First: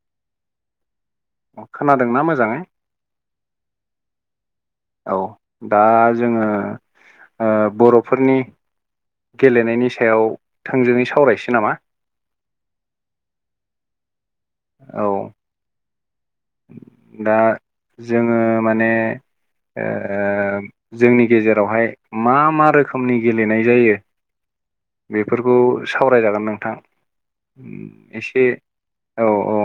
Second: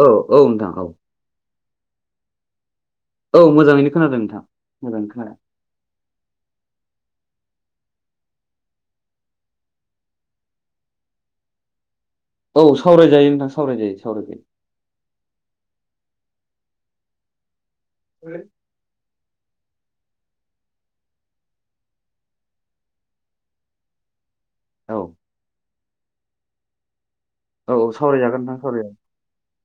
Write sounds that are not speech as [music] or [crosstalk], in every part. औ औ औ नोंथां औ अ खोनादोंना मोजाङै औ मोजाङैनो खोनादों नोंथां। मोजाङैनो औ खोनादों दा जोङो ओ बर'फोरनि गेलेनायनि सायाव थोंजोङै सावरायसै नामा? औ सावरायजायो नोंथां सावरायजायो सावरायजायो औ दा जोङो माने ओ जोंनि गेजेरावहाय मा मा रोखोमनि गेलेनाय जायो? औ बेफोरखौ सावरायजागोन नोंथां औ औ ओम सावरायजागोन एसे नोंथां सावरायजागोन औ औ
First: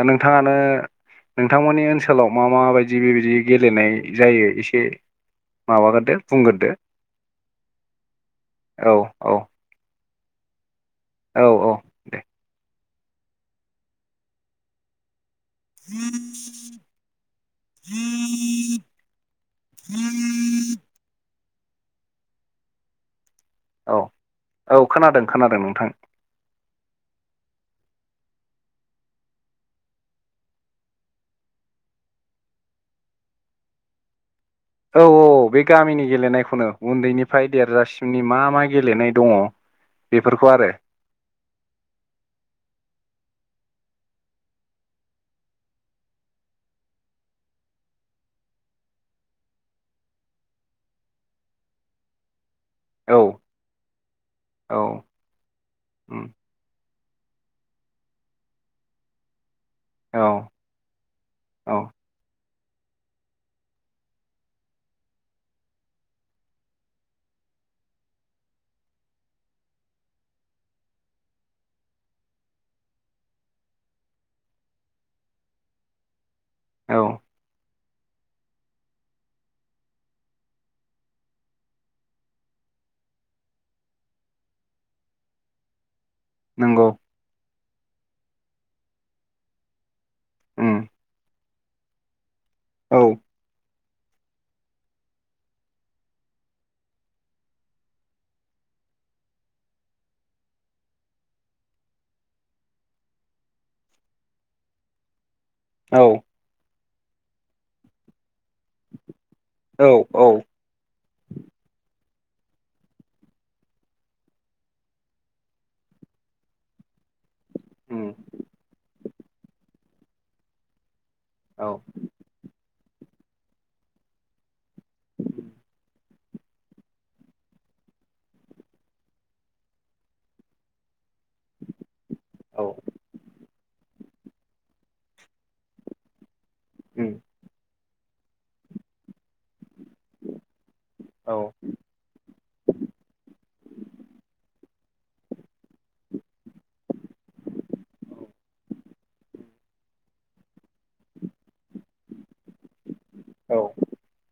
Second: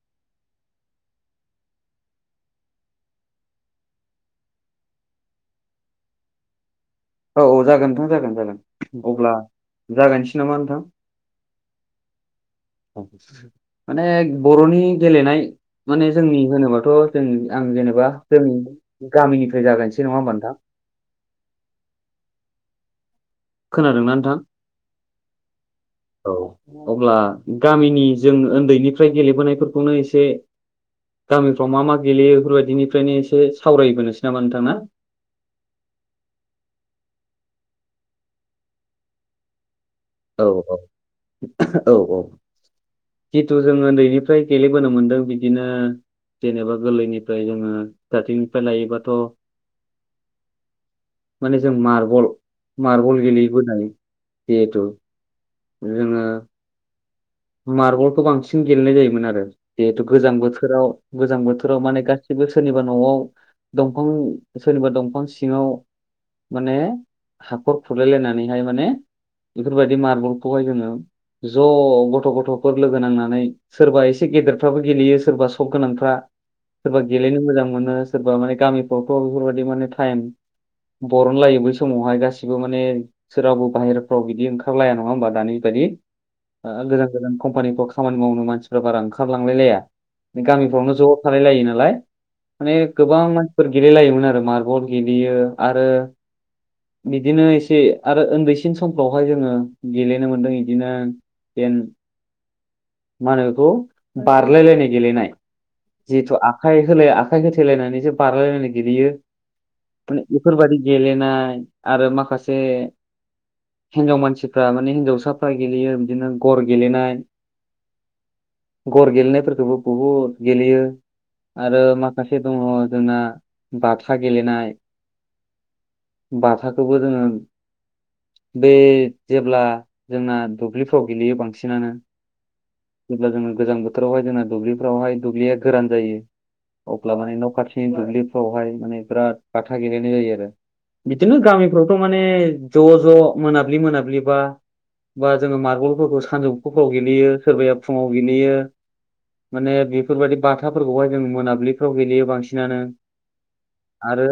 दा नोंथाङानो नोंथांमोननि ओनसोलाव मा माबायदि बेबायदि गेलेनाय जायो एसे माबागोरदो बुंगोरदो औ औ जागोन नोंथां जागोन औ जागोन औ अब्ला जागायनोसै नामा नोंथां? औ औ दे माने बर'नि गेलेनाय माने जोंनि होनोबाथ' जों आं जेनेबा जोंनि गामिनिफ्राय जागायसै नङा होमबा नोंथां [unintelligible] खोनादोंना नोंथां औ खोनादों खोनादों नोंथां औ अब्ला गामिनि जों उन्दैनिफ्राय गेलेबोनायफोरखौनो एसे गामिफ्राव मा मा गेलेयो बेफोरबायदिनिफ्रायनो एसे सावरायबोनोसै नामा नोंथां? ना औ औ औ बे गामिनि गेलेनायखौनो उन्दैनिफ्राय देरजासिमनि मा मा गेलेनाय दङ औ बेफोरखौ आरो औ औ औ जिथु जों ओन्दैनिफ्राय गेलेबोनो मोनदों बिदिनो जेनेबा गोरलैनिफ्राय जोङो दारथिंनिफ्राय लायोबाथ' [unintelligible] माने जों मार्बल औ मार्बल गेलेबोनाय औ जिहेथु उम जोङो मार्बलखौ बांसिन गेलेनाय जायोमोन आरो जिहेथु औ गोजां बोथोराव गोजां औ बोथोराव माने गासिबो सोरनिबा न'आव दंफां सोरनिबा दंफां सिङाव माने हाखर थुलायलायनानैहाय माने बेफोरबायदि मार्बलखौहाय जोङो ज' ग थ' गथ'फोर लोगो नांनानै सोरबा एसे गेदेरफ्राबो गेलेयो सोरबा सब गोनांफ्रा औ सोरबा गेलेनो मोजां मोनो सोरबा माने गामिफ्रावथ' बेफोरबायदि माने टाइम बरन लायो बै समावहाय गासिबो माने सोरहावाबो बाहेरफ्राव बिदि ओंखारलाया नङा होमबा दानि बाय दि ओ नंगौ गो खामानिफ्राव खामानि मावनो मानसिफ्रा बारा ओंखारलांलाय लाया बे उम गामिफ्रावनो ज' थालाय लायो नालाय माने औ गोबां मानसिफोर गेलेलायोमोन आरो मारबल गेलेयो आरो बिदिनो एसे आरो उन्दैसिन समफ्रावहाय जोङो गेलेनो मोनदों बिदिनो एन मा होनो बेखौ बारलायलायनाय गेलेनाय औ जिथु आखाइ लायो आखाइ होथैेलायनानैसो बारलायायनाय गेलेयो औ माने औ बेफोरबायदि गेले नाय आरो माखासे हिनजाव मानसिफ्रा माने हिनजावसाफ्रा गेलेयो बिदिनो गर गेलेनाय उ गर गेलेनायफोरखौबो बहुद गेलेयो औ आरो माखासे दङ जोंना बाथा गेलेनाय बाथाखौबो दोङ बे जेब्ला जोंना दुब्लिफ्राव गेलेयो बांसिनानो औ जेब्ला जोङो गोजां बोथोरावहाय जोंना दुब्लिफोरावहाय दुब्लिया गोरान जायो उम अब्ला माने न' खाथिनि दुब्लिफ्रावहाय माने बिराद बाथा गेलेनाय जायो आरो बिदिनो औ गामिफ्रावथ' माने ज' ज' मोनाबिलि मोनाबिलिबा बा जोङो मार्बलफोरखौ सानजौफुफोराव गेलेयो सोरबाया फुङाव गेलेयो माने बेफोरबायदि बाथाफोरखौहाय जों मोनाबिलिफ्राव गेलेयो बांसिनानो औ आरो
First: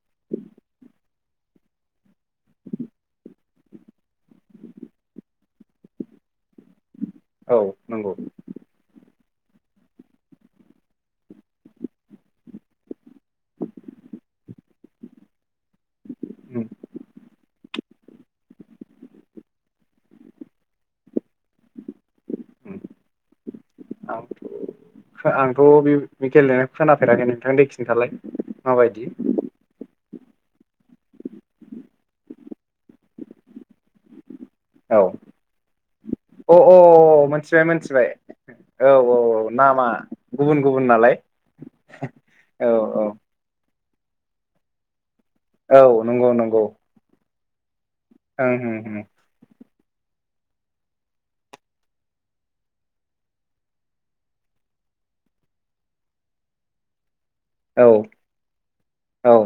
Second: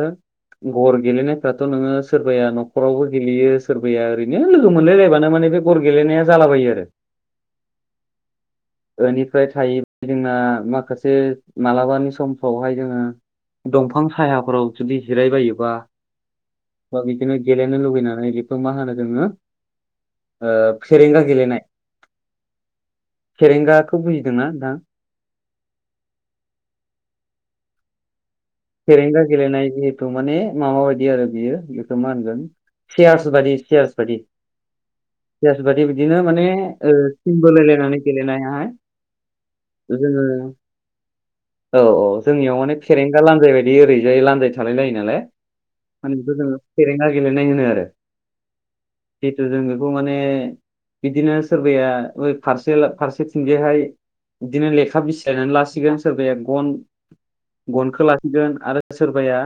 गर गेलेनाय फोराथ' नोङो सोरबाया न'खरावबो गेलेयो सोरबाया ओरैनो लोगो मोनलायलायबानो माने बे गर गेलेनाय जालांङो बायो आरो औ नंगौ बेनिफ्राय थायो जोंना माखासे मालाबानि समफ्रावहाय जोङो दंफां सायाफोराव जुदि जिरायबायोबा उम बा बिदिनो गेलेनो लुुगैनानै बेखौ मा होनो जोङो फेरेंगा गेलेनाय उम फेरेंगाखौ बुजिदोंना नोंथां? आंथ' आंथ' बे गेलेनाय खोनाफेराखै नोंथां दे खिनथालाय फेरेंगा गेलेनाय जि बेखौ माने माबा बायदि आरो बियो बेखौ मा होनगोन सियार्स बायदि सियार्स बायदि औ अ अ ओ टिम मिथिबाय बोलायलायनानै मोनथिबाय गेलेनायाहाय औ औ औ नामा जोङो गुबुन गुबुन नाम नालाय औ औ जोंनियाव औ माने औ फेरेंगा लान्जाय बायदि ओरैजाय लान्जाय थालायलायो नालाय औ माने नंगौ बेखौ जों नंगौ फेरेंगा गेलेनाय होनो आरो ओं ओं खौ माने बिदिनो सोरबाया बै फारसे फारसेथिंजायहाय बिदिनो लेखा बिसिलायनानै लासिगोन सोरबाया गन औ गनखौ आरो औ सोरबाया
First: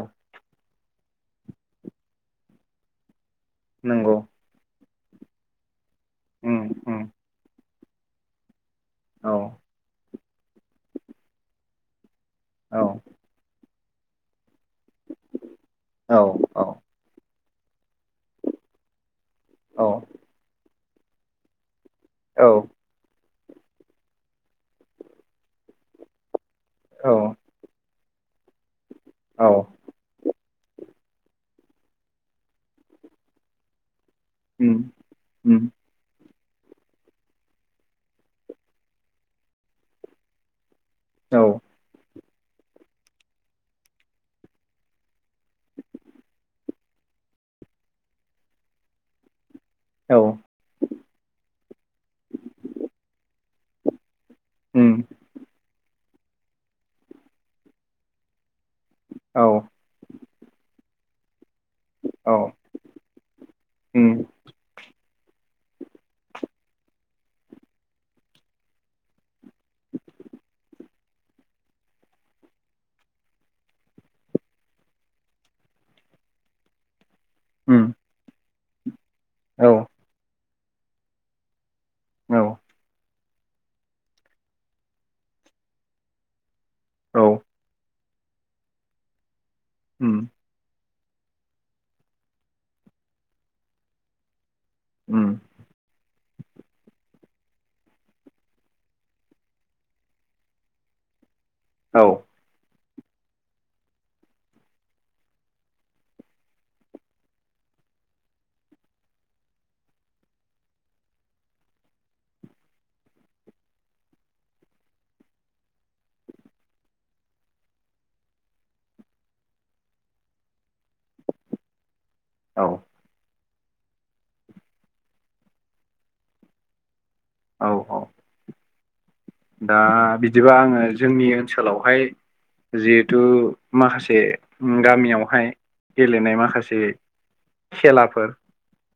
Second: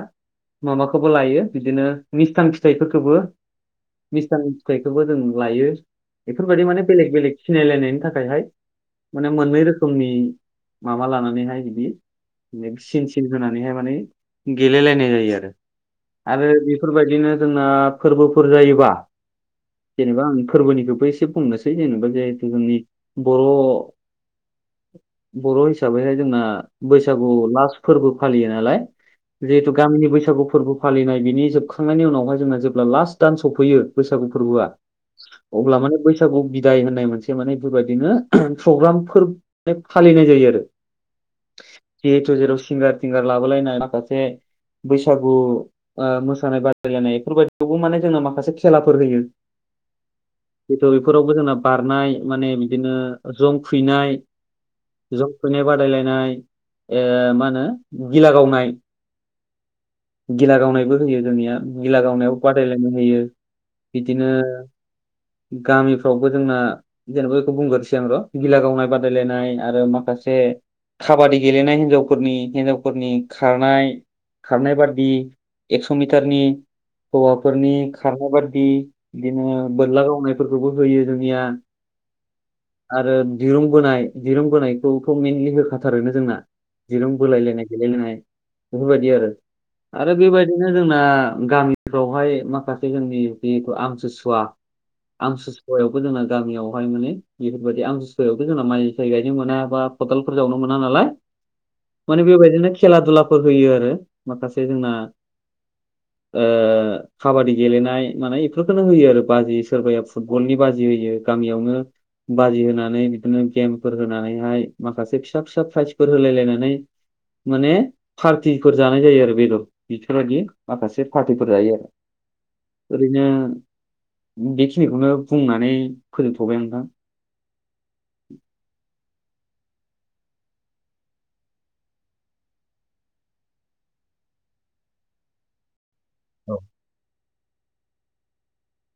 माबाखौबो लायो बिदिनो मिस्थां फिथाइफोरखौबो नंगौ मिस्थां फिथाइखौबो जों लायो उम बेफोरबायदि माने उम बेलेग बेलेग सिनायलायनायनि थाखायहाय माने औ मोननै रोखोमनि माबा लानानैहाय बिदि औ सिन होनानैहाय माने गेलेलायनाय जायो औ आरो आरो औ बेफोरबायदिनो जोंना फोरबोफोर जायोबा औ जेनेबा आं फोरबोनिखौबो एसे बुंनोसै जेनेबा जिहेतु जोंनि औ बर' [inaudible] बर' हिसाबैहाय जोंना बैसागु औ लास फोरबो फालियो नालाय औ जिहेथु गामिनि बैसागु फोरबो फालिनाय बिनि जोबखांनायनि उनावहाय जोंना जेब्ला लास्ट दान सफैयो बैसागु फोरबोआ उम उम अब्ला माने बैसागु बिदाय होननाय मोनसे माने बेफोरबायदिनो प्रग्रामफोर फालिनाय नाय जायो आरो औ जिहेथु जेराव सिंगार थिंगार लाबोलायनाय माखासे बैसागु मोसानाय बादायलायनाय बेफोरबायदिखौबो माने जोंङो माखासे खेलाफोर होयो [inaudible] हयथ' बेफोरावबो जोंना बारनाय माने बिदिनो जं खुबैनाय उम जं खुबैनाय बादायलायनाय मा होनो गिला गावनाय औ गिला गावनायबो होयो जोंनिया गिला औ गावनायावबो बादायलायनाय होयो उम बिदिनो गामिफ्रावबो जोंना जेनेबा बेखौ बुंग्रोसै आं र' गिला गावनाय बादायलायनाय आरो माखासे खाबादि गेलेनाय हिन्जावफोरनि हिन्जावफोरनि खारनाय खारनाय बादि एक्स' मिटारनि हौवाफोरनि उम खारनाय बादि बिदिनो औ बोरलागावनाय फोरखौबो होयो जोंनिया औ आरो दिरुंबोनाय दिरुंबोनायखौथ' मेनलि होखाथारोनो जोंना दिरुं बोलायलायनाय गेलेलायनाय बेफोरबायदि आरो आरो उम बेबायदिनो जोंना गामिफ्रावहाय माखासे जोंनि जि आमतिसुवा उम आमथिसुवायावबो जोंना गामियावहाय माने बेफोरबायदि आमथिसुवायावबो जोंना माइ साइ गायनो मोनाबा खदालफोर जावनो मोना नालाय औ माने बेबायदिनो खेला दुलाफोर होयो आरो माखासे जोंना काबादि गेलेनाय माने बेफोरखौनो होयो आरो बाजि सोरबाया फुटबलनि बाजि होयो गामियावनो बाजि होनानै बिदिनो गेमफोर होनानैहाय माखासे फिसा फिसा प्राइजफोर होलाय लायनानै माने पार्टिफोर जानाय जायो आरो बेदर बिफोरबायदि माखासे पार्टिफोर जायो आरो औ ओरैनो बेखिनिखौनो बुंनानै फोजोंबथ'बाय आं नोंथां औ दा बिदिबा आङो जोंनि ओनसोलावहाय जिहेथु माखासे गामियावहाय गेलेनाय औ माखासे खेलाफोर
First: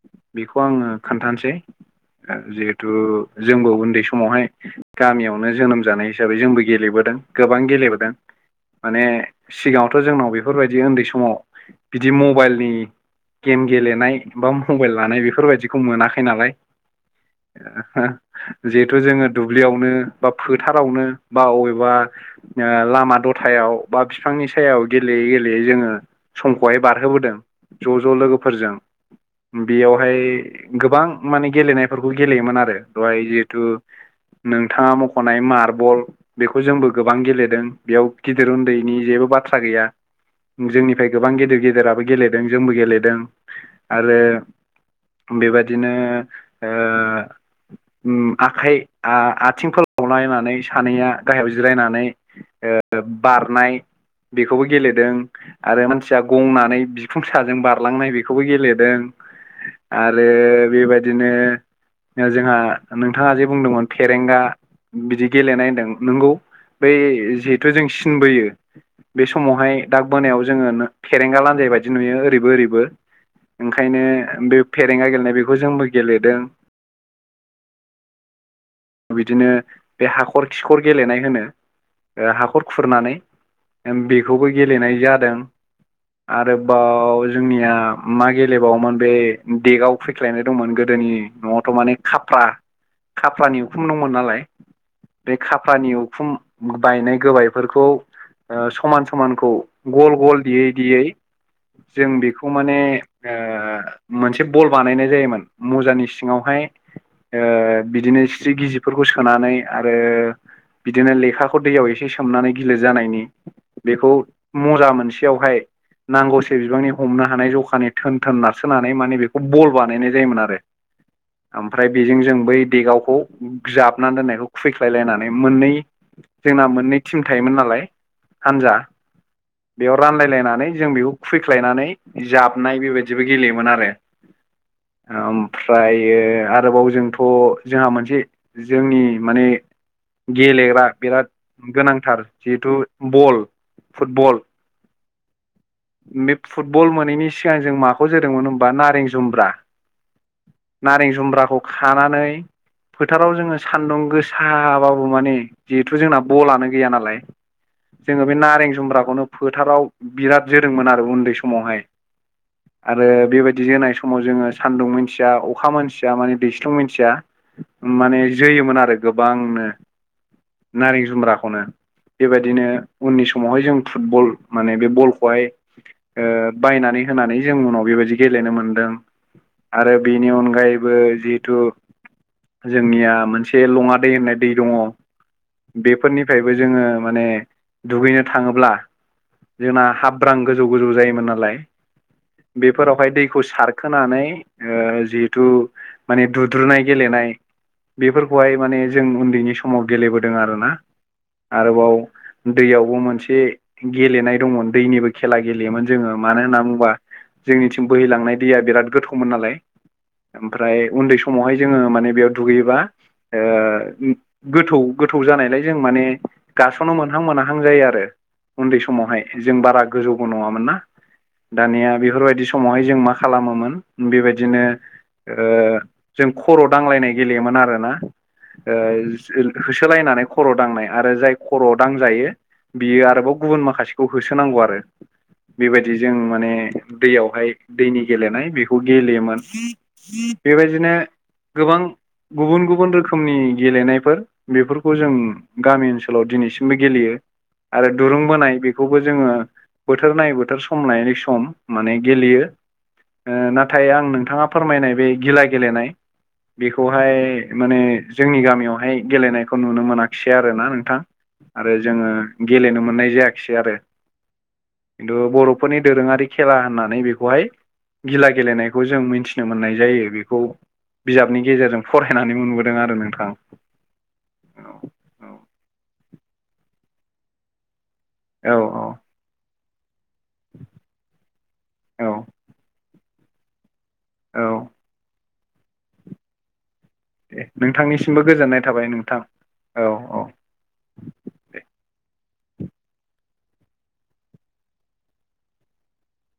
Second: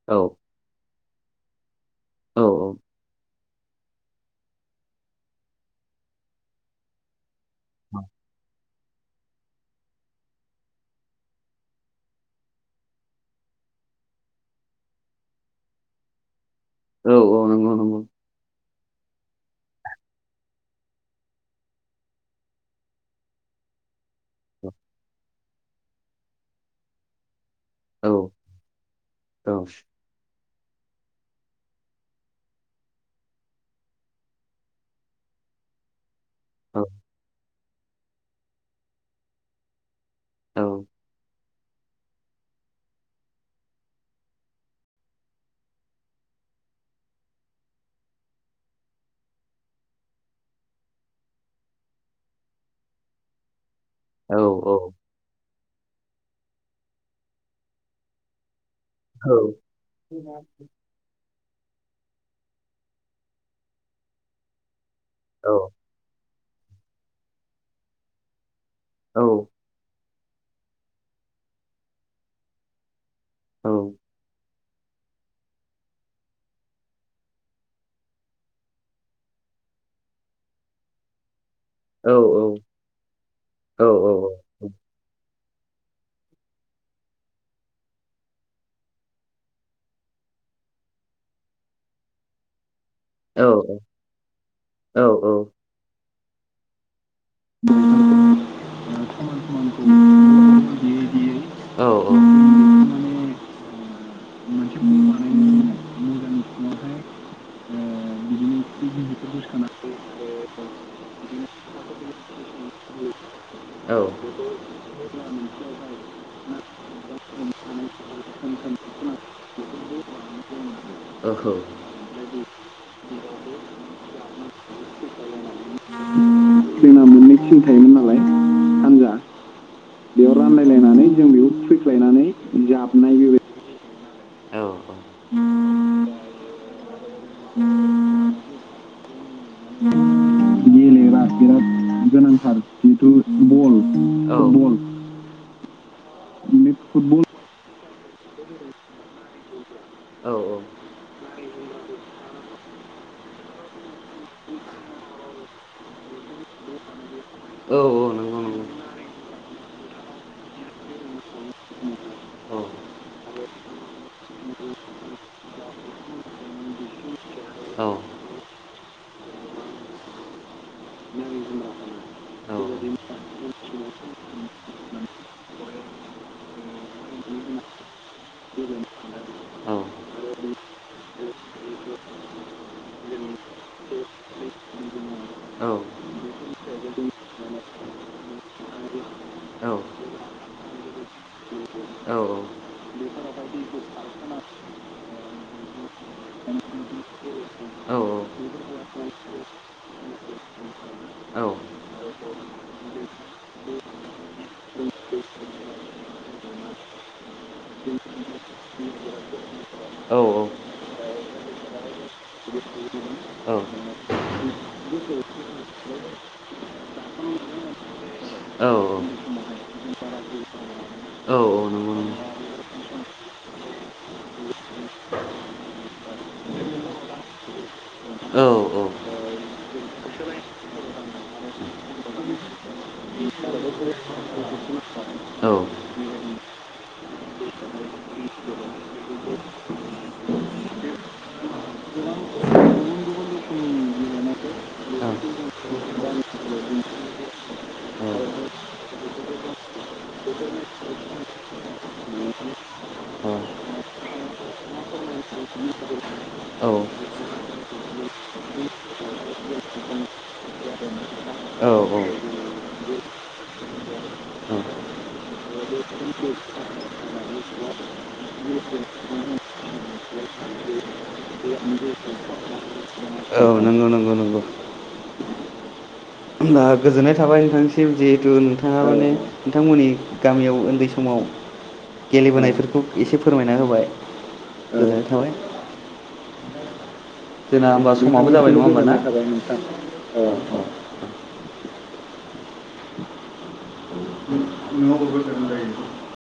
औ औ बेखौ आङो खोन्थानोसै औ औ जिहेथु जोंबो उन्दै समावहाय गामियावनो जोनोम जानाय हिसाबै जोंबो गेलेबोदों गोबां गेलेबोदों माने सिगाङावथ' जोंनाव बेफोरबायदि उन्दै समाव बिदि मबाइलनि गेम गेलेनाय बा मबाइल लानाय बेफोरबायदिखौ मोनाखै नालाय औ औ नंगौ नंगौ जिहेथु जोङो दुब्लियाव फोथारवनो बा बबेबा लामा दथायाव बा फि बिफांनि सायायाव गेलेयै गेलेयै जोङो समखौहाय बारहोबोदों ज' औ ज' लोगोफोरजों औ बेयावहाय गोबां माने गेलेनायफोरखौ गेलेयोमोन आरो दहाय जिहेथु नोंथाङा मख'नाय मार्बल बेखौ औ जोंबो गोबां गेलेदों बेयाव गिदिर उन्दैनि जेबो बाथ्रा गैया औ जोंनिफ्राय गोबां गेदिर गेदेराबो गेलेदों जोंबो गेलेदों आरो बेबादिनो आखाइ आ-आथिं फोलावलनानै सानैया गाहायाव जिरायनानै ओ बारनाय औ बेखौबो गेलेदों आरो मानसिया गंनानै बिखुंसाजों बारलांनाय बेखौबो गेलेदों दों आरो बेबायदिनो ओ जोंहा नोंथाङा जे बुंदोंमोन फेरेंगा बिदि गेलेनाय होनदों नंगौ बै जिहेथु जों सिनबोयो बे समावहाय दा बोनायाव जोङो फेरेंगा लान्जाय बायदि नुयो ओरैबो ओरैबो ओंखायनो बे फेरेंगा गेलेनाय बेखौ जोंबो गेलेदों बिदिनो बे हाखर खिखर गेलेनाय होनो ओ हाखर खुरनानै बेखौबो गेलेनाय जादों आरोबाव जोंनिया मा गेलेबावोमोन बे देगआव फैख्लायनाय दंमोन गोदोनि न'आथ' माने खाफ्रा खाफ्रानि उखुम दंमोन नालाय बे खाफ्रानि उखुम बायनाय गोबायफोरखौ ओ समान समानखौ गल गल देयै दिेयै जों बेखौ माने ओ मोनसे बल बानायनाय जायोमोन मुजानि सिङावहाय ओ बिदिनो जि गिजिफोरखौ सोनानै आरो बिदिनो लेखाखौ दैयाव एसे सोमनानै गिलिर जानायनि औ बेखौ मजा मोनसेयावहाय नांगौसे बिबांनि हमनो हानाय जखानि थोन थोन नारसोनानै माने बेखौ बल बानायनाय जायोमोन आरो औ ओमफ्राय बेजों जों बै देगावखौ जाबनानै दोननायखौ खुैबैख्लायलायनानै मोननै जोंना मोननै टिम थायोमोन नालाय हानजा बेयाव रानलायलायनानै जों बेखौ खुबैख्लायनानै जाबनाय बेबायदिबो गेलेयोमोन आरो औ औ ओमफ्रायो आरोबाव जोंथ' जोंहा मोनसे जोंनि माने गेलेग्रा बिराद गोनांथार जिहेथु बल फुटबल औ बल बे फुटबल मोनैनि सिगां जों माखौ जोदोंमोन होमबा नारें जुम्ब्रा औ नारें जुम्ब्राखौ खानानै फोथाराव जोङो सान्दुं गोसाबाबो माने जिहेथु जोंना बलानो गैया नालाय औ औ जोङो बे नंगौ नंगौ नारें जुम्ब्राखौनो फोथाराव बिराद जोदोंमोन आरो उन्दै समावहाय औ आरो बेबायदि जोनाय समाव जोङो सान्दुं मोनथिया अखा मोनथिया माने दैस्लुं मिथिया औ माने जोयोमोन आरो गोबांनो नारें जुमब्राखौनो औ बेबायदिनो उननि समावहाय जों फुटबल माने बे बलखौहाय ओ बायनानै होनानै जों उनाव बेबायदि गेलेनो मोनदों औ आरो बेनि अनगायैबो जिहेथु जोंनिया मोनसे लङा दै होननाय दै दङ बेफोरनिफ्रायबो जोङो माने दुगैनो थाङोब्ला जोंना हाब्रां गोजौ गोजौ जायोमोन नालाय बेफोरावहाय दैखौ सारखोनानै ओ जिहेथु माने दुद्रुनाय गेलेनाय बेफोरखौहाय औ माने जों उन्दैनि समाव औ गेलेबोदों आरोना [unintelligible] आरोबाव दैयावबो मोनसे गेलेनाय दंमोन दैनिबो खेला गेलेयोमोन जोङो मानो होनना बुंबा जोंनिथिं बोहैलांनाय दैया बिराद गोथौमोन नालाय ओमफ्राय उन्दै समावहाय जोङो माने बेयाव दुगैयोबा ओ [inaudible] गोथौ गोथौ जानायलाय जों माने औ गास'नो मोनहां मोनहां जायो आरो [unintelligible] उन्दै औ औ समावहाय जों बारा गोजौबो नङामोन ना दानिया नंगौ बेफोरबायदि बे समावहाय जों मा खालामोमोन बेबायनो ओ जों खर' दांलायनाय गेलेयोमोन आरो ना औ औ होसोलायनानै खर' दांनाय आरो जाय खर'आव दांजायो बियो आरोबाव गुबुन माखासेखौ होसोनांगौ आरो औ बेबायदि जों माने दैयावहाय दैनि गेलेनाय बेखौ गेलेयोमोन बेबायदिनो गोबां गुबुन गुबुन रोखोमनि गेलेनायफोर बेफोरखौ जों गामि ओनसोलाव दिनैसिमबो गेलेयो आरो दुरुं बोनाय बेखौबो जोङो बोथोर नायै बोथोर सम नायनाय सम माने गेलेयो ओ नाथाय आं नोंथाङा फोरमायनाय बे गिला गेलेनाय बेखौहाय माने जोंनि गामियावहाय गेलेनायखौ नुनो मोनाखिसै आरोना नोंथां आरो जोङो गेलेनो मोननाय जायाखिसै आरो औ खिन्थु बर'फोरनि दोरोङारि खेला होननानै बेखौहाय गिला गेलेनायखौ जों मिथिनो मोननाय जायो बेखौ बिजाबनि गेजेरजों फरायनानै मोनबोदों आरो नोंथां औ नंगौ नंगौ नंगौ दा गोजोननाय थाबाय नोंथांसिम जिहेथु औ नोंथाङा माने नोंथांमोननि गामियाव उन्दै समाव औ गेलेबोनायफोरखौ एसे फोरमायना होबाय औ गोजोननाय थाबाय जोंना होमबा नोंथांनिसिमबो समाबो जाबाय गोजोननाय नङा होमबा थाबाय नोंथां ना औ औ दे [unintelligible] [unintelligible]